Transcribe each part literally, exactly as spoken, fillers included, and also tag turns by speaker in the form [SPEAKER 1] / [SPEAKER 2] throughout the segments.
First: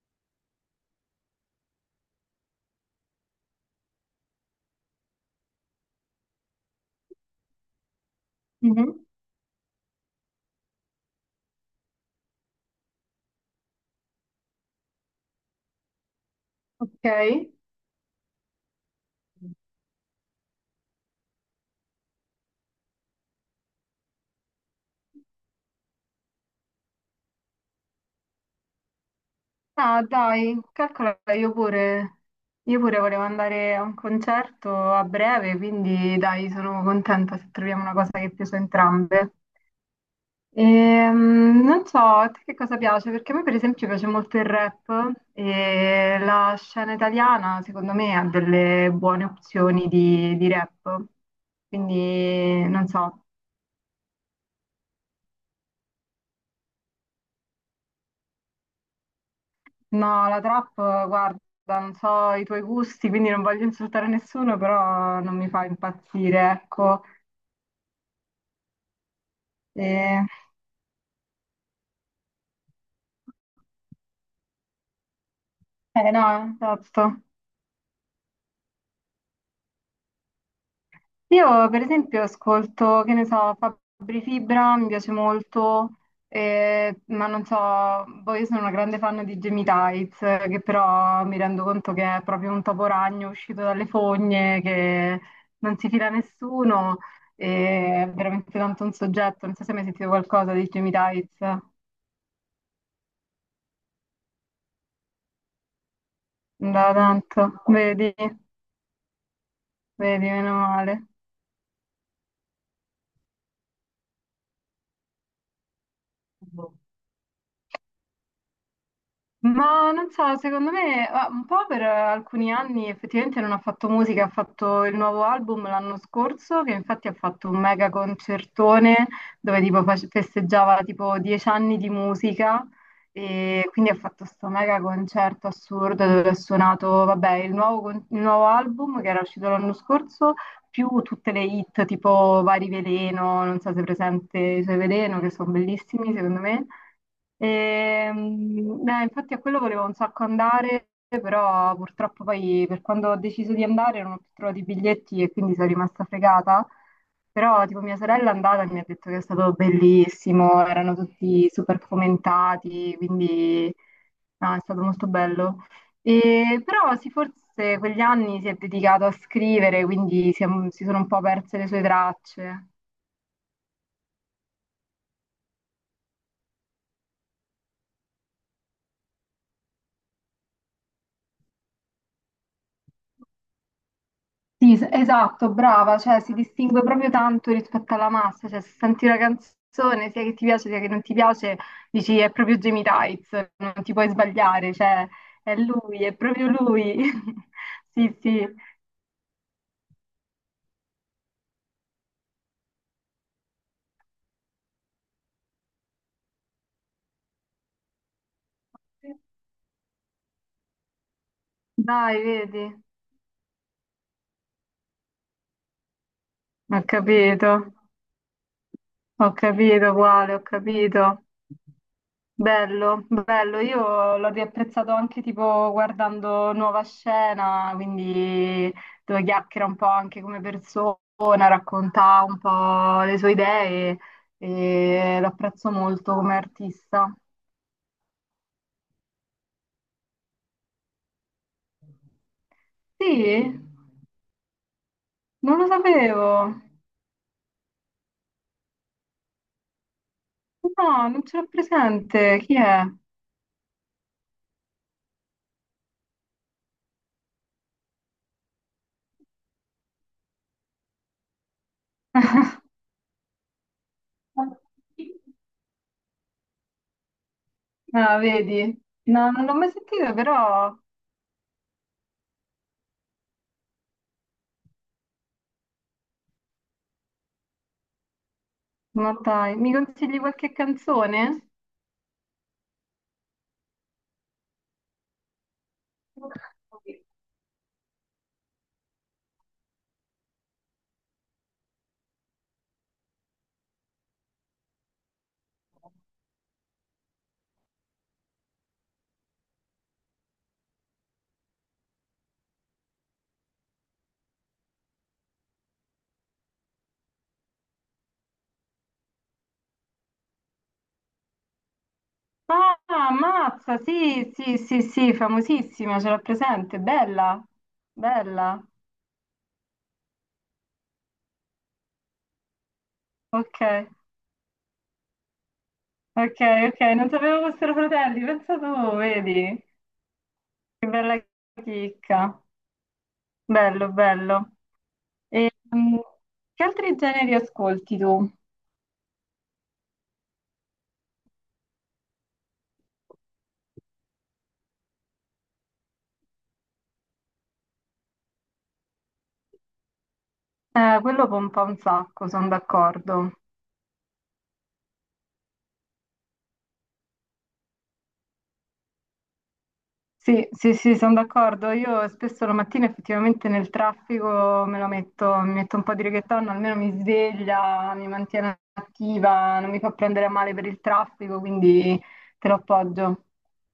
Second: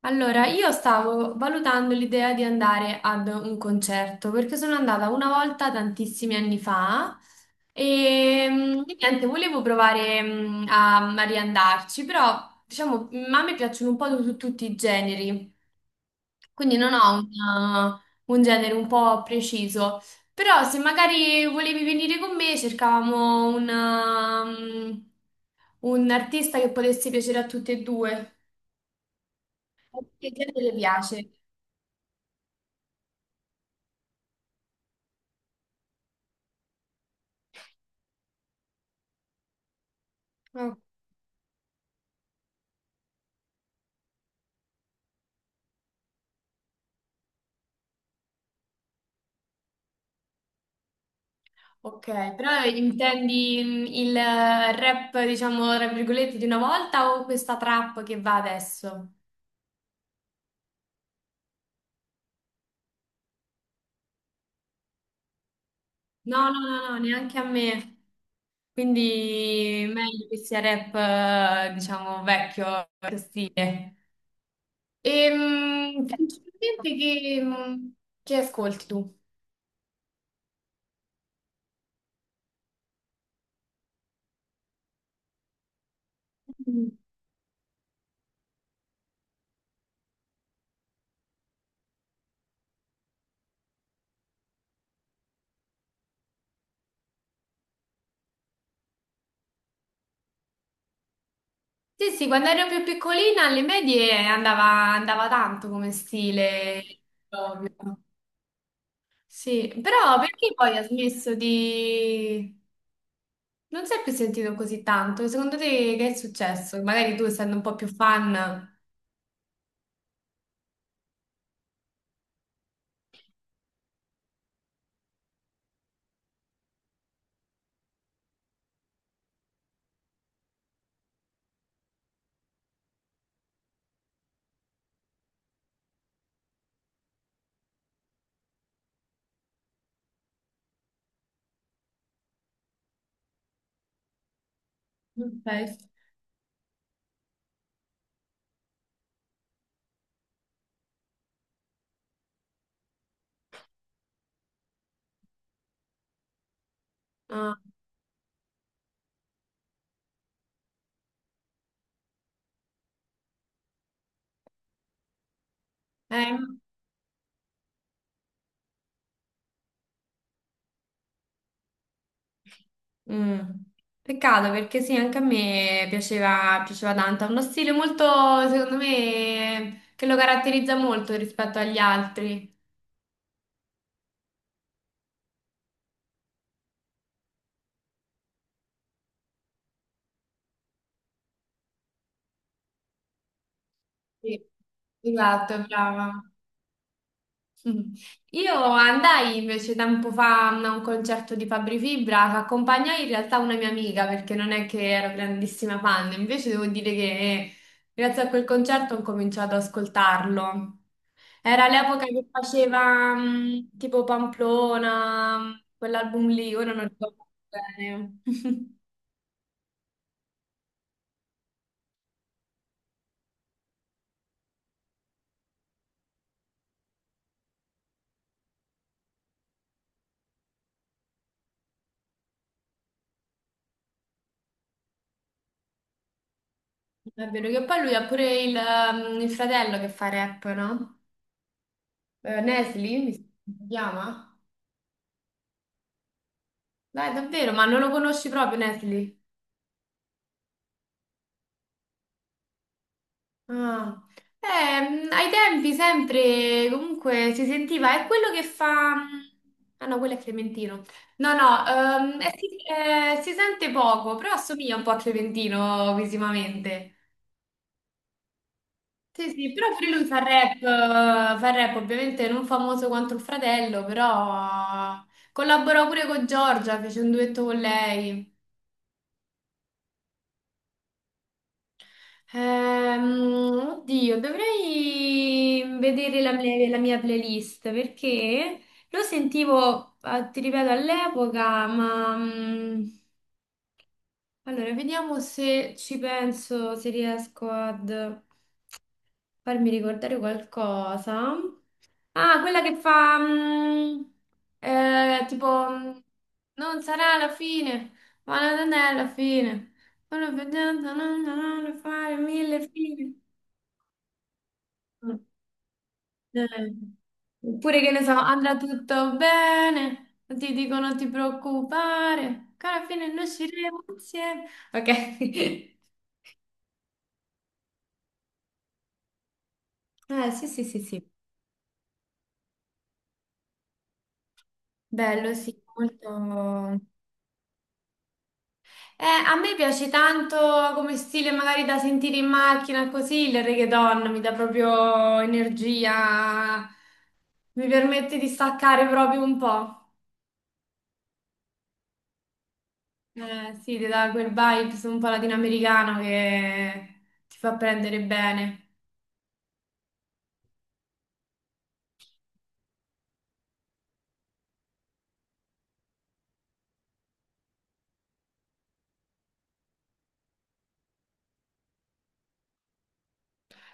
[SPEAKER 1] Allora, io stavo valutando l'idea di andare ad un concerto perché sono andata una volta tantissimi anni fa e mm,
[SPEAKER 2] Mhm.
[SPEAKER 1] niente, volevo provare mm, a, a riandarci, però diciamo, mm, a me piacciono un po' tu- tutti i generi, quindi non ho
[SPEAKER 2] Ok.
[SPEAKER 1] un, uh, un genere un po' preciso, però se magari volevi venire con me cercavamo un, um, un artista che potesse piacere a tutte e due.
[SPEAKER 2] Ah,
[SPEAKER 1] Che
[SPEAKER 2] dai,
[SPEAKER 1] genere le
[SPEAKER 2] calcola,
[SPEAKER 1] piace?
[SPEAKER 2] io pure, io pure volevo andare a un concerto a breve, quindi dai, sono contenta se troviamo una cosa che piace a entrambe. Ehm, non so, a te che cosa piace, perché a me per esempio piace molto il rap e la scena italiana secondo me ha delle buone opzioni di, di rap,
[SPEAKER 1] Ok,
[SPEAKER 2] quindi
[SPEAKER 1] però
[SPEAKER 2] non so.
[SPEAKER 1] intendi mm, il rap, diciamo, tra virgolette, di una volta o questa trap che va adesso?
[SPEAKER 2] No, la trap, guarda, non so i tuoi gusti, quindi non voglio insultare nessuno, però non mi fa
[SPEAKER 1] No,
[SPEAKER 2] impazzire,
[SPEAKER 1] no, no, no,
[SPEAKER 2] ecco.
[SPEAKER 1] neanche a me. Quindi
[SPEAKER 2] E...
[SPEAKER 1] meglio che sia rap, eh, diciamo, vecchio vecchio stile. E mm,
[SPEAKER 2] Eh no,
[SPEAKER 1] principalmente
[SPEAKER 2] esatto.
[SPEAKER 1] che, mm, che ascolti tu?
[SPEAKER 2] Io per esempio ascolto, che ne so, Fabri Fibra, mi piace molto,
[SPEAKER 1] Mm.
[SPEAKER 2] eh, ma non so, poi io sono una grande fan di Jamie Tights, eh, che però mi rendo conto che è proprio un topo ragno uscito dalle fogne, che non si fila a nessuno, e è veramente tanto un soggetto, non so se hai mai sentito qualcosa di Jamie Tights,
[SPEAKER 1] Sì, sì, quando ero più piccolina alle medie andava, andava tanto come stile,
[SPEAKER 2] da tanto,
[SPEAKER 1] proprio.
[SPEAKER 2] vedi,
[SPEAKER 1] Sì, però
[SPEAKER 2] vedi,
[SPEAKER 1] perché
[SPEAKER 2] meno
[SPEAKER 1] poi ha
[SPEAKER 2] male.
[SPEAKER 1] smesso di... Non si è più sentito così tanto. Secondo te che è successo? Magari tu, essendo un po' più fan,
[SPEAKER 2] Ma non so, secondo me, ah, un po' per eh, alcuni anni effettivamente non ha fatto musica, ha fatto il nuovo album l'anno scorso, che infatti ha fatto un mega concertone dove tipo face- festeggiava tipo dieci anni di musica e quindi ha fatto questo mega concerto assurdo dove ha suonato, vabbè, il nuovo, con- il nuovo album che era uscito l'anno scorso, più tutte le hit tipo Vari Veleno, non so se è presente i suoi Veleno, che
[SPEAKER 1] non
[SPEAKER 2] sono
[SPEAKER 1] sai.
[SPEAKER 2] bellissimi secondo me. Ehm, eh, infatti a quello volevo un sacco andare, però purtroppo poi per quando ho deciso di andare non ho più trovato i biglietti e quindi sono rimasta fregata.
[SPEAKER 1] Ah,
[SPEAKER 2] Però tipo mia sorella è andata e mi ha detto che è stato bellissimo, erano tutti super fomentati, quindi no, è stato molto bello.
[SPEAKER 1] eh,
[SPEAKER 2] E, però sì, forse quegli anni si è dedicato a scrivere, quindi si è- si sono un po' perse le sue tracce.
[SPEAKER 1] mm. Peccato perché sì, anche a me piaceva, piaceva tanto. Ha uno stile molto, secondo me, che lo caratterizza molto rispetto agli altri.
[SPEAKER 2] Sì, es- esatto, brava, cioè si distingue proprio tanto rispetto alla massa, cioè se senti una canzone, sia che ti piace sia che non ti piace, dici è proprio Jamie Tights, non ti puoi
[SPEAKER 1] Sì.
[SPEAKER 2] sbagliare, cioè è
[SPEAKER 1] Esatto,
[SPEAKER 2] lui,
[SPEAKER 1] brava.
[SPEAKER 2] è proprio lui.
[SPEAKER 1] Mm.
[SPEAKER 2] Sì, sì.
[SPEAKER 1] Io andai invece tempo fa a un concerto di Fabri Fibra che accompagnai in realtà una mia amica perché non è che ero grandissima fan, invece devo dire che grazie a quel concerto ho cominciato ad ascoltarlo. Era l'epoca
[SPEAKER 2] Dai,
[SPEAKER 1] che
[SPEAKER 2] vedi?
[SPEAKER 1] faceva mm, tipo Pamplona, mm, quell'album lì, ora
[SPEAKER 2] Ho
[SPEAKER 1] non ricordo
[SPEAKER 2] capito.
[SPEAKER 1] bene.
[SPEAKER 2] Ho capito, quale, ho capito. Bello, bello. Io l'ho riapprezzato anche tipo guardando Nuova Scena, quindi dove chiacchiera un po' anche come persona, racconta un po' le sue idee e lo apprezzo molto come artista.
[SPEAKER 1] È vero che poi lui ha pure il, mm, il fratello che fa rap, no? Eh, Nesli, mi si
[SPEAKER 2] Sì,
[SPEAKER 1] chiama?
[SPEAKER 2] non lo sapevo.
[SPEAKER 1] Dai, davvero, ma non lo conosci proprio Nesli?
[SPEAKER 2] No, non ce l'ho presente. Chi è?
[SPEAKER 1] Ah. Eh, mh, ai tempi sempre comunque si sentiva, è quello che fa... Ah no, quello è Clementino. No, no, ehm, eh, si, eh, si sente poco, però assomiglia un po' a Clementino visivamente.
[SPEAKER 2] Ah, vedi?
[SPEAKER 1] Sì,
[SPEAKER 2] No, non
[SPEAKER 1] sì,
[SPEAKER 2] l'ho mai
[SPEAKER 1] però pure lui
[SPEAKER 2] sentito,
[SPEAKER 1] fa rap,
[SPEAKER 2] però
[SPEAKER 1] eh, fa rap ovviamente non famoso quanto il fratello, però collaborò pure con Giorgia, fece un duetto con lei.
[SPEAKER 2] ma dai, mi consigli qualche canzone?
[SPEAKER 1] Ehm, oddio, dovrei vedere la, mia la mia playlist perché lo sentivo, eh, ti ripeto, all'epoca, ma mm, allora vediamo se ci penso, se riesco ad farmi ricordare qualcosa. Ah, quella che fa mm, eh, tipo mm, non sarà la fine, ma non è la fine. Sono vedendo, non non fare mille
[SPEAKER 2] Ah,
[SPEAKER 1] fine.
[SPEAKER 2] ammazza, sì, sì, sì, sì, famosissima, ce l'ho
[SPEAKER 1] Eh,
[SPEAKER 2] presente, bella,
[SPEAKER 1] Oppure che ne so, andrà
[SPEAKER 2] bella,
[SPEAKER 1] tutto bene, ti dico non ti preoccupare, che alla fine noi
[SPEAKER 2] ok,
[SPEAKER 1] usciremo insieme. Ok.
[SPEAKER 2] ok, ok, non sapevo fossero fratelli, pensa tu, vedi,
[SPEAKER 1] Eh, sì, sì, sì,
[SPEAKER 2] che
[SPEAKER 1] sì.
[SPEAKER 2] bella chicca, bello, bello.
[SPEAKER 1] Bello,
[SPEAKER 2] E,
[SPEAKER 1] sì,
[SPEAKER 2] mm, che
[SPEAKER 1] molto.
[SPEAKER 2] altri generi ascolti tu?
[SPEAKER 1] Eh, a me piace tanto come stile magari da sentire in macchina così, il reggaeton mi dà proprio energia, mi permette di staccare proprio un po'.
[SPEAKER 2] Eh, quello pompa un sacco, sono d'accordo.
[SPEAKER 1] Eh, sì, ti dà quel vibes un po' latinoamericano che ti fa prendere bene.
[SPEAKER 2] Sì, sì, sì, sono d'accordo. Io spesso la mattina effettivamente nel traffico me lo metto, mi metto un po' di reggaeton, almeno mi sveglia, mi mantiene attiva, non mi fa prendere a male per il traffico, quindi te lo appoggio.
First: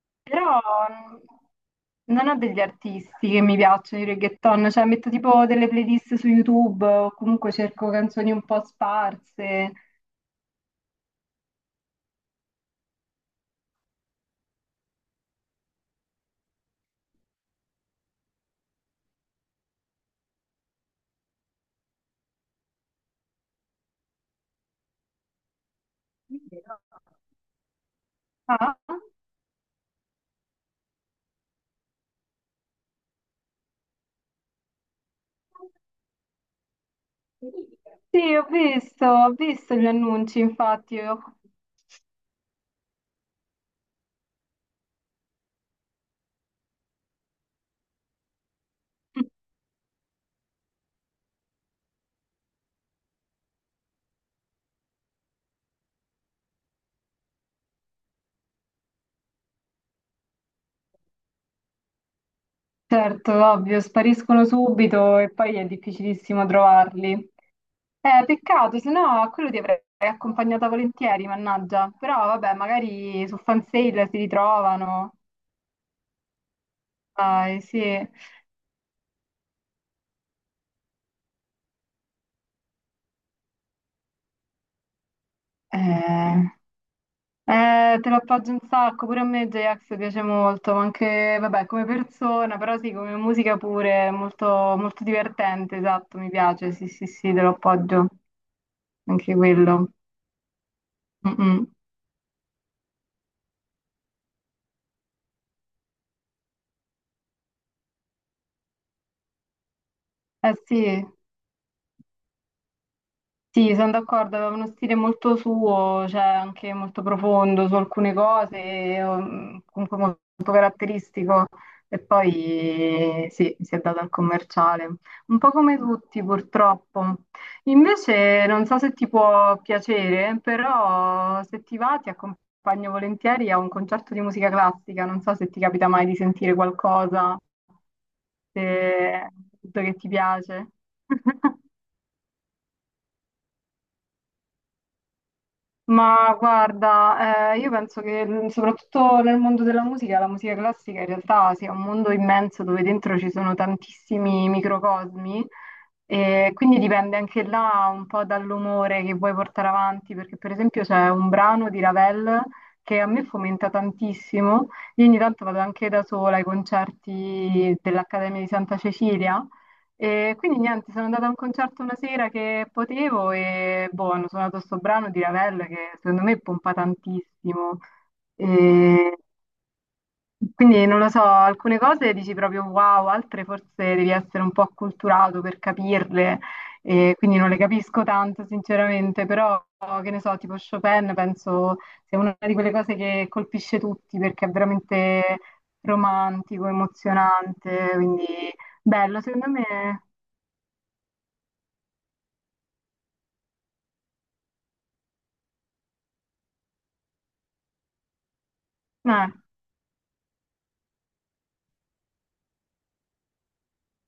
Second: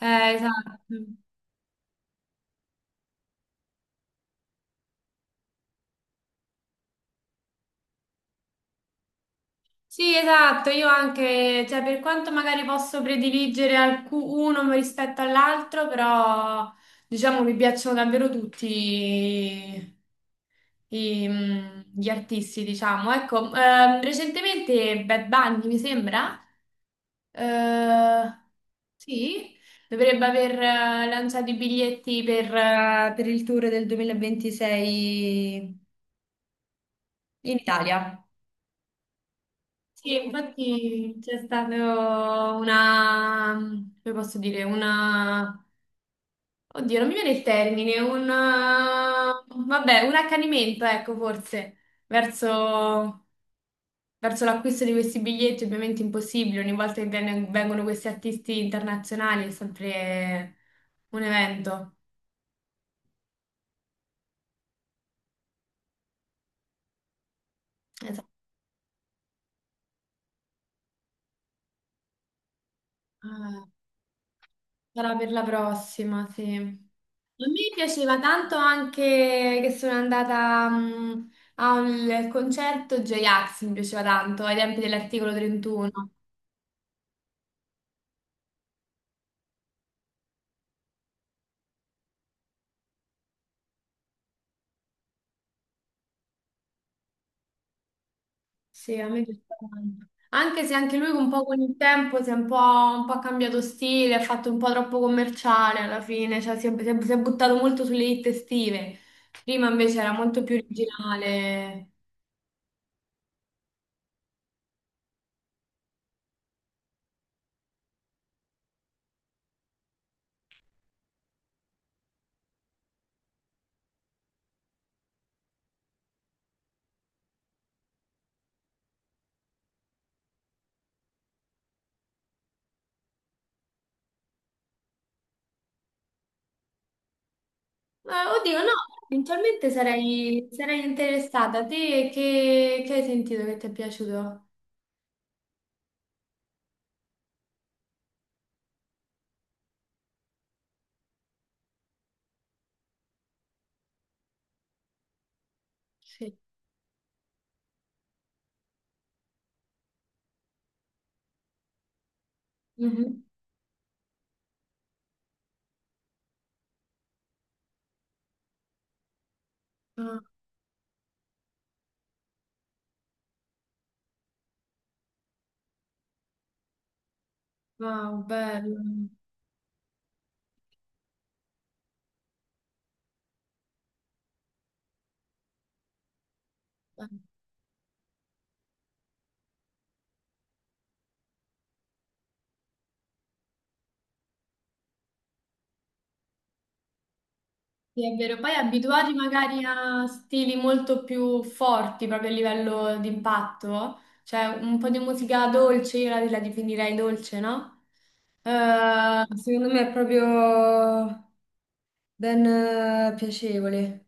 [SPEAKER 1] Eh,
[SPEAKER 2] Però
[SPEAKER 1] esatto.
[SPEAKER 2] mh, non ho degli artisti che mi piacciono i reggaeton, cioè metto tipo delle playlist su YouTube o comunque cerco canzoni un po' sparse.
[SPEAKER 1] Sì, esatto, io anche, cioè per quanto magari posso prediligere alcu- uno rispetto all'altro, però diciamo mi piacciono davvero tutti i- i, mm, gli artisti, diciamo. Ecco, ehm, recentemente Bad Bunny, mi sembra, eh,
[SPEAKER 2] Ah?
[SPEAKER 1] sì, dovrebbe aver eh, lanciato i biglietti per eh, per il tour del duemilaventisei in Italia.
[SPEAKER 2] Sì, ho visto, ho visto gli
[SPEAKER 1] Sì,
[SPEAKER 2] annunci, infatti.
[SPEAKER 1] infatti
[SPEAKER 2] io-
[SPEAKER 1] c'è stata una, come posso dire, una, oddio, non mi viene il termine, un, vabbè, un accanimento, ecco, forse, verso, verso l'acquisto di questi biglietti, ovviamente impossibile, ogni volta che viene- vengono questi artisti internazionali è sempre un evento.
[SPEAKER 2] Certo, ovvio, spariscono subito e poi è difficilissimo trovarli. Eh, peccato, se no a quello ti avrei accompagnata volentieri, mannaggia. Però vabbè, magari su
[SPEAKER 1] Esatto.
[SPEAKER 2] Fansale si ritrovano.
[SPEAKER 1] Sarà per la prossima, sì. A
[SPEAKER 2] Dai,
[SPEAKER 1] me
[SPEAKER 2] sì. Eh,
[SPEAKER 1] piaceva tanto anche che sono andata mh, a un- al concerto J-Ax, mi piaceva tanto, ai tempi dell'articolo trentuno.
[SPEAKER 2] eh, te lo appoggio un sacco, pure a me J-Ax piace molto, ma anche, vabbè, come persona, però sì, come musica pure, è molto, molto divertente, esatto, mi piace, sì, sì, sì, te lo appoggio.
[SPEAKER 1] Sì, a me
[SPEAKER 2] Anche
[SPEAKER 1] piaceva
[SPEAKER 2] quello.
[SPEAKER 1] tanto. Anche se anche lui un
[SPEAKER 2] Mm,
[SPEAKER 1] po' con
[SPEAKER 2] mm.
[SPEAKER 1] il tempo si è un po', un po' cambiato stile, ha fatto un po' troppo commerciale alla fine, cioè si è, si è- si è buttato molto sulle hit estive. Prima invece era molto
[SPEAKER 2] Eh
[SPEAKER 1] più
[SPEAKER 2] sì,
[SPEAKER 1] originale.
[SPEAKER 2] sì, sono d'accordo, aveva uno stile molto suo, cioè anche molto profondo su alcune cose, ehm, comunque molto caratteristico e poi sì, si è dato al commerciale, un po' come tutti purtroppo. Invece non so se ti può piacere, però se ti va ti accompagno volentieri a un concerto di musica classica, non so se ti capita mai di sentire qualcosa,
[SPEAKER 1] Eh, oddio, no,
[SPEAKER 2] se
[SPEAKER 1] eventualmente
[SPEAKER 2] tutto che ti
[SPEAKER 1] sarei,
[SPEAKER 2] piace.
[SPEAKER 1] sarei interessata. Te che, che hai sentito che ti è piaciuto?
[SPEAKER 2] Ma guarda, eh, io penso che l- soprattutto nel mondo della musica, la musica classica in realtà sia un mondo immenso dove dentro ci sono tantissimi microcosmi
[SPEAKER 1] Sì.
[SPEAKER 2] e quindi dipende anche là un po' dall'umore che vuoi portare avanti, perché per esempio c'è un brano di Ravel che a
[SPEAKER 1] Mhm.
[SPEAKER 2] me fomenta tantissimo, io ogni tanto vado anche da sola ai concerti dell'Accademia di Santa Cecilia
[SPEAKER 1] Ah,
[SPEAKER 2] e quindi niente, sono andata a un concerto una sera che potevo e boh, hanno suonato sto brano di Ravel che secondo me pompa tantissimo.
[SPEAKER 1] wow, bello.
[SPEAKER 2] E quindi non lo so, alcune cose dici proprio wow, altre forse devi essere un po' acculturato per capirle, e
[SPEAKER 1] Bello.
[SPEAKER 2] quindi non le capisco tanto sinceramente, però che ne so, tipo Chopin penso sia una di quelle cose che colpisce tutti perché è veramente romantico, emozionante,
[SPEAKER 1] Sì, è
[SPEAKER 2] quindi
[SPEAKER 1] vero. Poi abituati
[SPEAKER 2] bello, secondo
[SPEAKER 1] magari
[SPEAKER 2] me.
[SPEAKER 1] a stili molto più forti proprio a livello di impatto, cioè un po' di musica dolce, io la, la definirei dolce, no? Eh,
[SPEAKER 2] Eh.
[SPEAKER 1] secondo me è proprio ben eh, piacevole.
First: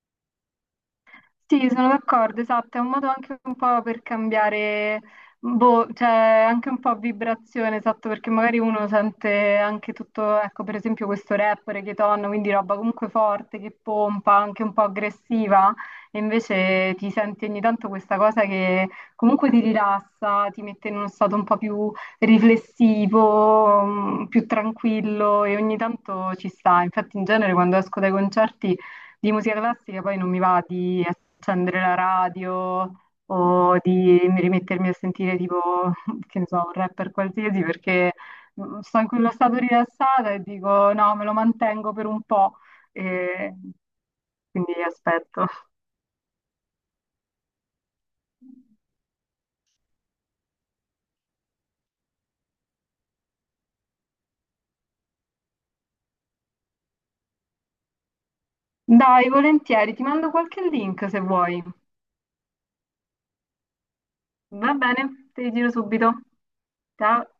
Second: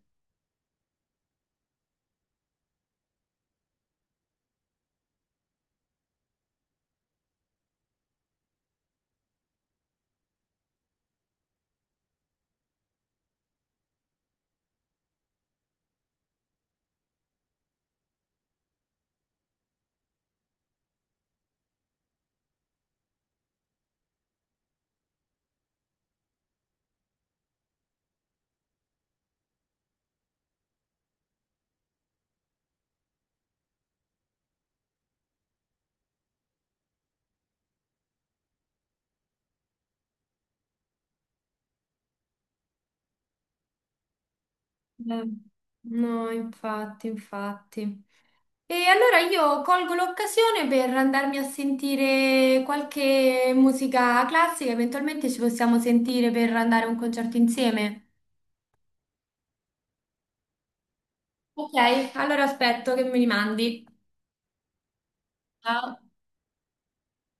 [SPEAKER 2] Sì, sono d'accordo, esatto, è un modo anche un po' per cambiare, boh, cioè anche un po' vibrazione, esatto, perché magari uno sente anche tutto, ecco, per esempio questo rapper, Keton, quindi roba comunque forte, che pompa, anche un po' aggressiva, e invece ti senti ogni tanto questa cosa che comunque ti rilassa, ti mette in uno stato un po' più riflessivo, mm, più tranquillo, e ogni tanto ci sta. Infatti in genere quando esco dai concerti... Di musica classica poi non mi va di accendere la radio o di rimettermi a sentire tipo, che ne so, un rapper qualsiasi perché mm, sto in quello stato rilassata e dico no, me lo mantengo per un po' e quindi
[SPEAKER 1] Eh,
[SPEAKER 2] aspetto.
[SPEAKER 1] no, infatti, infatti. E allora io colgo l'occasione per andarmi a sentire qualche musica classica, eventualmente ci possiamo sentire per andare a un concerto insieme.
[SPEAKER 2] Dai, volentieri, ti mando qualche link se vuoi.
[SPEAKER 1] Ok, allora aspetto che me li mandi.
[SPEAKER 2] Va bene, ti giro
[SPEAKER 1] Ciao.
[SPEAKER 2] subito. Ciao.